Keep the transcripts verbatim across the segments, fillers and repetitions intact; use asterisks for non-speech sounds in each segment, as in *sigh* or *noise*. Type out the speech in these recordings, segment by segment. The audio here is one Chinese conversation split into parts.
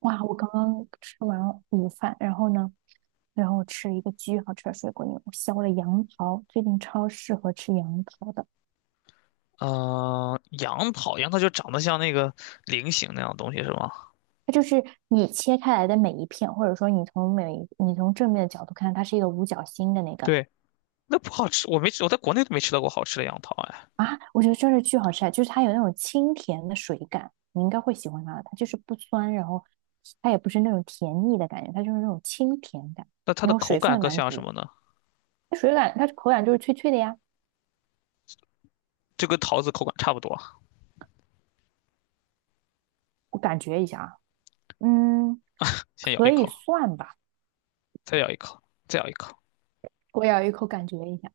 哇，我刚刚吃完午饭，然后呢，然后我吃了一个巨好吃的水果泥，我削了杨桃，最近超适合吃杨桃的。嗯、杨桃，杨桃就长得像那个菱形那样的东西是吗？它就是你切开来的每一片，或者说你从每一你从正面的角度看，它是一个五角星的那个。对，那不好吃，我没吃，我在国内都没吃到过好吃的杨桃哎。啊，我觉得真是巨好吃啊！就是它有那种清甜的水感，你应该会喜欢它的。它就是不酸，然后它也不是那种甜腻的感觉，它就是那种清甜感，那它然的后口水分感也更蛮像足什的。么呢？它水感它口感就是脆脆的呀，就跟桃子口感差不多。我感觉一下啊，嗯。先咬一可以口，算吧，再咬一口，再咬一口。我咬一口感觉一下。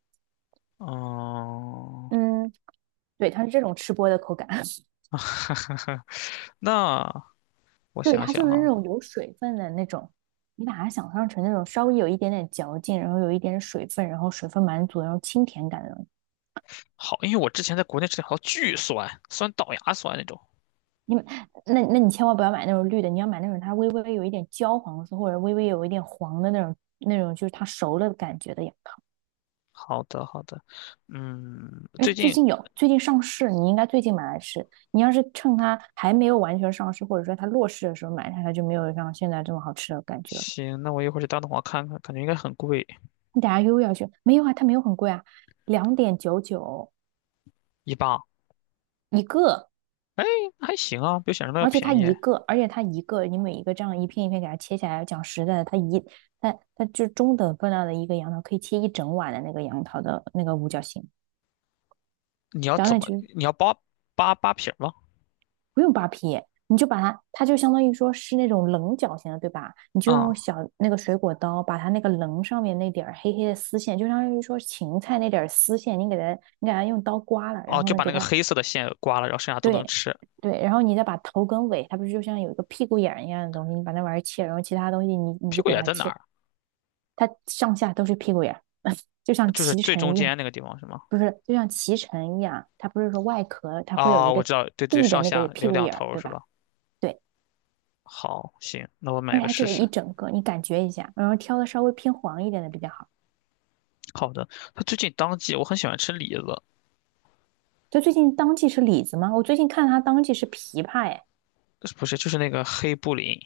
嗯，嗯，对，它是这种吃播的口感，*laughs* 那我 *laughs* 对，想它想就是那哈、种有水分的那种。你把它想象成那种稍微有一点点嚼劲，然后有一点水分，然后水分满足，然后清甜感的。那种。好，因为我之前在国内吃的好巨酸，酸倒牙酸那种。你那那你千万不要买那种绿的，你要买那种它微微有一点焦黄色，或者微微有一点黄的那种那种，就是它熟了的感觉的呀。好的，好的，嗯，哎，最最近近有，最近上市，你应该最近买来吃。你要是趁它还没有完全上市，或者说它落市的时候买它，它就没有像现在这么好吃的感觉了。行，那我一会儿去大东华看看，感觉应该很贵，你等下又要去，没有啊，它没有很贵啊，两点九九一磅。一个，哎，还行啊，比我想象的要而且它便一宜。个，而且它一个，你每一个这样一片一片给它切下来，讲实在的，它一它它就中等分量的一个杨桃，可以切一整碗的那个杨桃的那个五角星，你要两怎点么？九你要扒扒扒皮儿吗？不用扒皮，你就把它，它就相当于说是那种棱角形的，对吧？你就用啊、小那个水果刀把它那个棱上面那点儿黑黑的丝线，就相当于说芹菜那点儿丝线，你给它，你给它用刀刮了，然哦，后就呢，把给那个它。黑色的线刮了，然后剩下都能对吃。对，然后你再把头跟尾，它不是就像有一个屁股眼儿一样的东西，你把那玩意儿切，然后其他东西你你屁就股给眼它在哪切，儿？它上下都是屁股眼儿，*laughs* 就像就是脐最中橙一样。间那个地方是吗？不是，就像脐橙一样，它不是说外壳它会有啊、一我个知道，对对，地的上那下个屁留股两眼头儿，儿对是吧？吧？对，好，行，那我而买且个它这试个试。一整个你感觉一下，然后挑的稍微偏黄一点的比较好。好的，它最近当季，我很喜欢吃李子，就最近当季是李子吗？我最近看它当季是枇杷哎。不是，就是那个黑布林。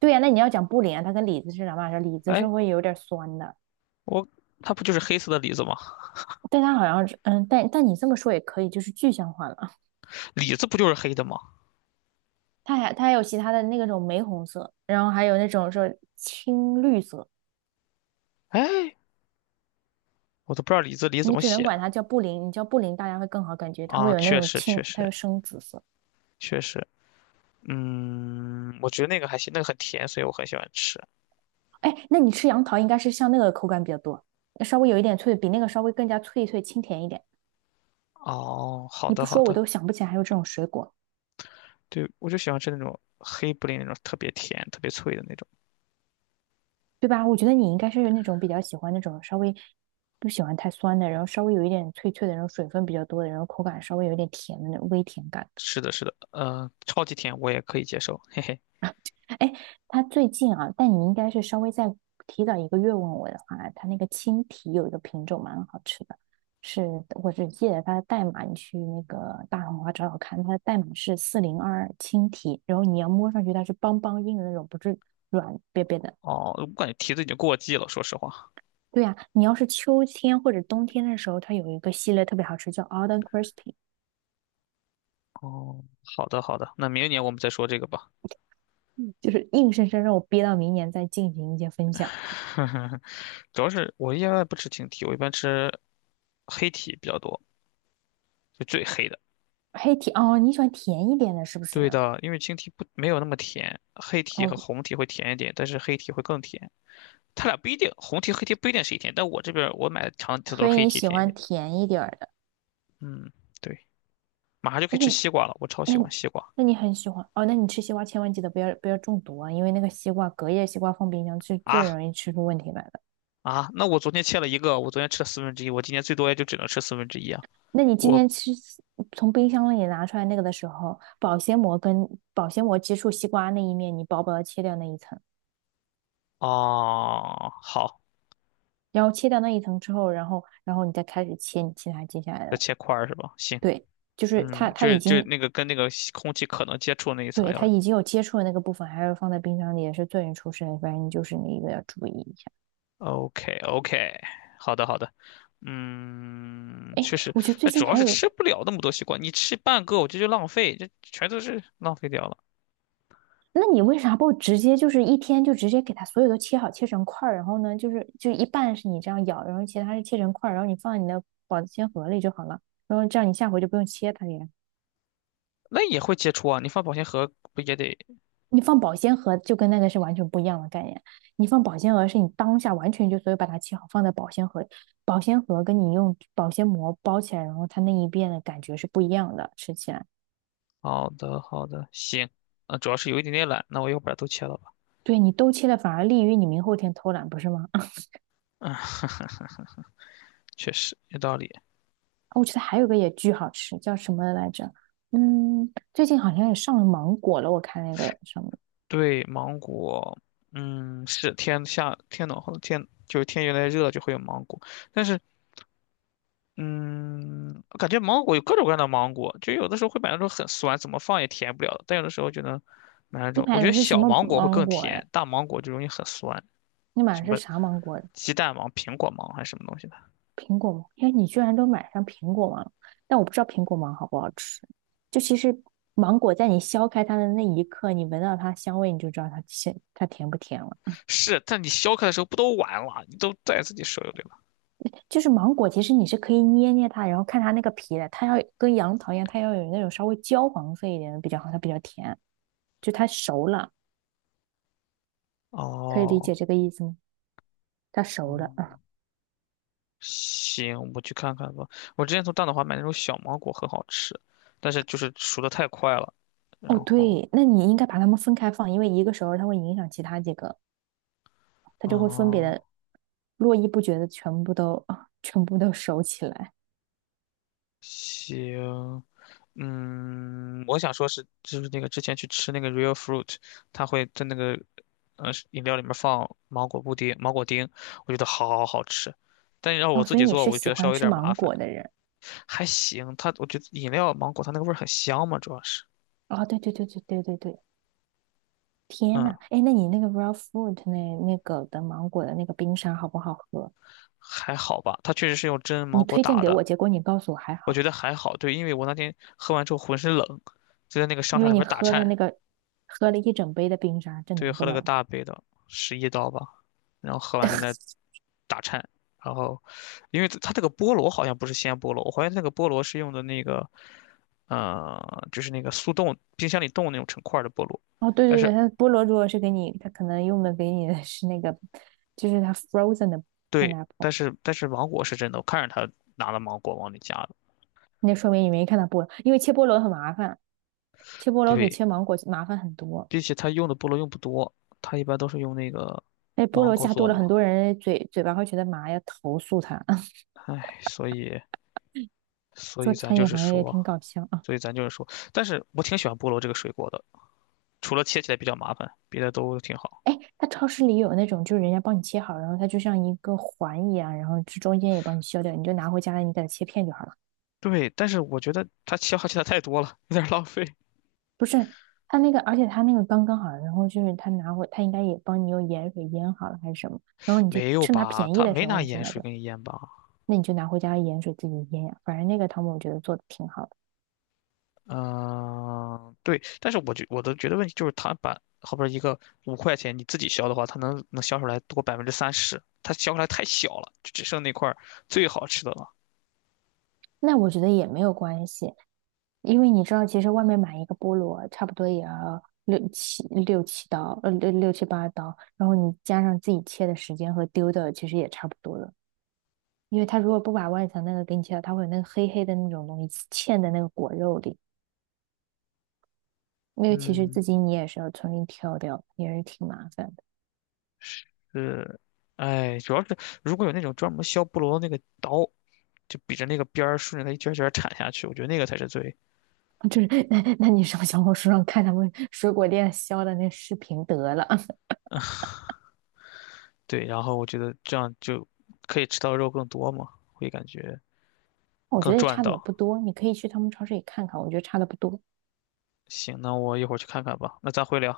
对呀、啊，那你要讲布林啊，它跟李子是两码事，李子是哎，会有点酸的，我它不就是黑色的李子吗？但它好像嗯，但但你这么说也可以，就是具象化了啊。李子不就是黑的吗？它还它还有其他的那种玫红色，然后还有那种说青绿色，哎，我都不知道李子李怎你么只能写管它叫布林，你叫布林大家会更好感觉，它啊！会有那确种实，青，确它实，有深紫色。确实。嗯，我觉得那个还行，那个很甜，所以我很喜欢吃。哎，那你吃杨桃应该是像那个口感比较多，稍微有一点脆，比那个稍微更加脆脆清甜一点。哦，好你不的好说我的，都想不起来还有这种水果，对，我就喜欢吃那种黑布林那种特别甜、特别脆的那种。对吧？我觉得你应该是那种比较喜欢那种稍微不喜欢太酸的，然后稍微有一点脆脆的，然后水分比较多的，然后口感稍微有一点甜的那种微甜感。是的，是的，呃，超级甜我也可以接受，嘿嘿。哎，它最近啊，但你应该是稍微再提早一个月问我的话，它那个青提有一个品种蛮好吃的，是我是记得它的代码，你去那个大红花找找看，它的代码是四零二青提，然后你要摸上去它是邦邦硬的那种，不是软瘪瘪的。哦，我感觉提子已经过季了，说实话。对啊，你要是秋天或者冬天的时候，它有一个系列特别好吃，叫 Alden Crispy,哦，好的好的，那明年我们再说这个吧。就是硬生生让我憋到明年再进行一些分享，是吧？*laughs* 主要是我一般不吃青提，我一般吃黑提比较多，就最黑的。黑甜哦，你喜欢甜一点的，是不对是？的，因为青提不没有那么甜，黑提哦，和红提会甜一点，但是黑提会更甜。它俩不一定，红 T 黑 T 不一定是一天，但我这边我买的长的所都以是黑 你 T 喜甜一欢点。甜一点儿的。嗯，对，马上就可以哎，那吃你西瓜了，我超那喜欢你西瓜那你很喜欢哦？那你吃西瓜千万记得不要不要中毒啊，因为那个西瓜隔夜西瓜放冰箱是最啊容易吃出问题来的。啊！那我昨天切了一个，我昨天吃了四分之一，我今天最多也就只能吃四分之一啊。那你今我天吃从冰箱里拿出来那个的时候，保鲜膜跟保鲜膜接触西瓜那一面，你薄薄的切掉那一层。哦，好，然后切掉那一层之后，然后然后你再开始切你其他接下来要的。切块儿是吧？行，对，就是它嗯，它就已是就是经那个跟那个空气可能接触那一层对，要 它已经有接触的那个部分，还是放在冰箱里也是最容易出事的，反正你就是那一个要注意一下。OK OK，好的好的。嗯，哎，确实，我觉得最但主近要还是有，吃不了那么多西瓜，你吃半个我觉得就浪费，这全都是浪费掉了。那你为啥不直接就是一天就直接给它所有都切好，切成块儿，然后呢就是就一半是你这样咬，然后其他是切成块儿，然后你放在你的保鲜盒里就好了，然后这样你下回就不用切它了呀。那也会接触啊，你放保鲜盒不也得？你放保鲜盒就跟那个是完全不一样的概念。你放保鲜盒是你当下完全就所以把它切好放在保鲜盒，保鲜盒跟你用保鲜膜包起来，然后它那一遍的感觉是不一样的，吃起来。好的，好的，行。啊，主要是有一点点懒，那我一会儿把它都切了吧。对你都切了，反而利于你明后天偷懒，不是吗？*laughs* 啊，啊，确实有道理。我觉得还有个也巨好吃，叫什么来着？嗯，最近好像也上了芒果了，我看那个什么，对，芒果，嗯，是天下天暖和天，就是天越来越热就会有芒果，但是，嗯，我感觉芒果有各种各样的芒果，就有的时候会买那种很酸，怎么放也甜不了的但有的时候就能买那你种，我买觉的得是什小么芒果会芒更果呀？甜，大芒果就容易很酸，你买的什是么啥芒果呀？鸡蛋芒、苹果芒还是什么东西的。苹果芒，哎，你居然都买上苹果芒了，但我不知道苹果芒好不好吃。就其实芒果在你削开它的那一刻，你闻到它香味，你就知道它甜，它甜不甜了。是，但你削开的时候不都完了？你都在自己手里了。就是芒果，其实你是可以捏捏它，然后看它那个皮的，它要跟杨桃一样，它要有那种稍微焦黄色一点的比较好，它比较甜。就它熟了，可以理哦，解这个意思吗？它熟了。嗯，行，我去看看吧。我之前从大董华买那种小芒果，很好吃，但是就是熟的太快了。哦，然后，对，那你应该把它们分开放，因为一个熟了它会影响其他几个。它就会分别哦，的络绎不绝的全部都啊，全部都收起来。行，嗯，我想说是，就是那个之前去吃那个 Real Fruit，它会在那个呃饮料里面放芒果布丁、芒果丁，我觉得好好好吃。但是要我哦，自所以己你做，是我就觉喜得稍欢微有吃点麻芒烦。果的人。还行，它我觉得饮料芒果它那个味儿很香嘛，主要是，哦，对对对对对对对，天嗯，呐，哎，那你那个 raw fruit 那那个的芒果的那个冰沙好不好喝？还好吧。它确实是用真你芒果推荐打给的，我，结果你告诉我还我觉好，得还好。对，因为我那天喝完之后浑身冷，就在那个商因场为里你边打喝了那颤，个喝了一整杯的冰沙，这对，能不喝了冷个吗？大杯的，十一刀吧，然后喝完在那打颤，然后因为它这个菠萝好像不是鲜菠萝，我怀疑那个菠萝是用的那个，呃，就是那个速冻冰箱里冻那种成块儿的菠萝，哦，对但对对，是它菠萝如果是给你，它可能用的给你的是那个，就是它 frozen 的 对，但 pineapple。是但是芒果是真的，我看着他拿了芒果往里加的。那说明你没看到菠萝，因为切菠萝很麻烦，切菠萝比对，切芒果麻烦很多。并且它用的菠萝用不多，它一般都是用那个那菠芒萝果加多做了，嘛。很多人嘴嘴巴会觉得麻，要投诉他。*laughs* 唉，所以，所做以咱餐就饮是行业也说，挺搞笑啊！所以咱就是说，但是我挺喜欢菠萝这个水果的，除了切起来比较麻烦，别的都挺好。哎，他超市里有那种，就是人家帮你切好，然后它就像一个环一样，然后这中间也帮你削掉，你就拿回家了，你给它切片就好了。对，但是我觉得它消耗起来太多了，有点儿浪费。不是，他那个，而且他那个刚刚好，然后就是他拿回，他应该也帮你用盐水腌好了还是什么，然后你就没有趁它吧？便宜它的时没候拿你去盐买水就，给你腌吧？那你就拿回家盐水自己腌呀。反正那个汤姆我觉得做的挺好的。嗯，对，但是我觉我的觉得问题就是，他把后边一个五块钱你自己削的话，它能能削出来多百分之三十，它削出来太小了，就只剩那块儿最好吃的了。那我觉得也没有关系，因为你知道，其实外面买一个菠萝差不多也要六七六七刀，呃，六六七八刀，然后你加上自己切的时间和丢的，其实也差不多了。因为它如果不把外层那个给你切掉，它会有那个黑黑的那种东西嵌在那个果肉里，那个其实自嗯，己你也是要重新挑掉，也是挺麻烦的。是，哎，主要是如果有那种专门削菠萝的那个刀，就比着那个边儿顺着它一圈儿一圈儿铲下去，我觉得那个才是最就是 *laughs* 那那你上小红书上看他们水果店削的那视频得了，对。然后我觉得这样就可以吃到肉更多嘛，会感觉 *laughs* 我觉更得也赚差的也到。不多，你可以去他们超市里看看，我觉得差的不多。行，那我一会儿去看看吧，那咱回聊。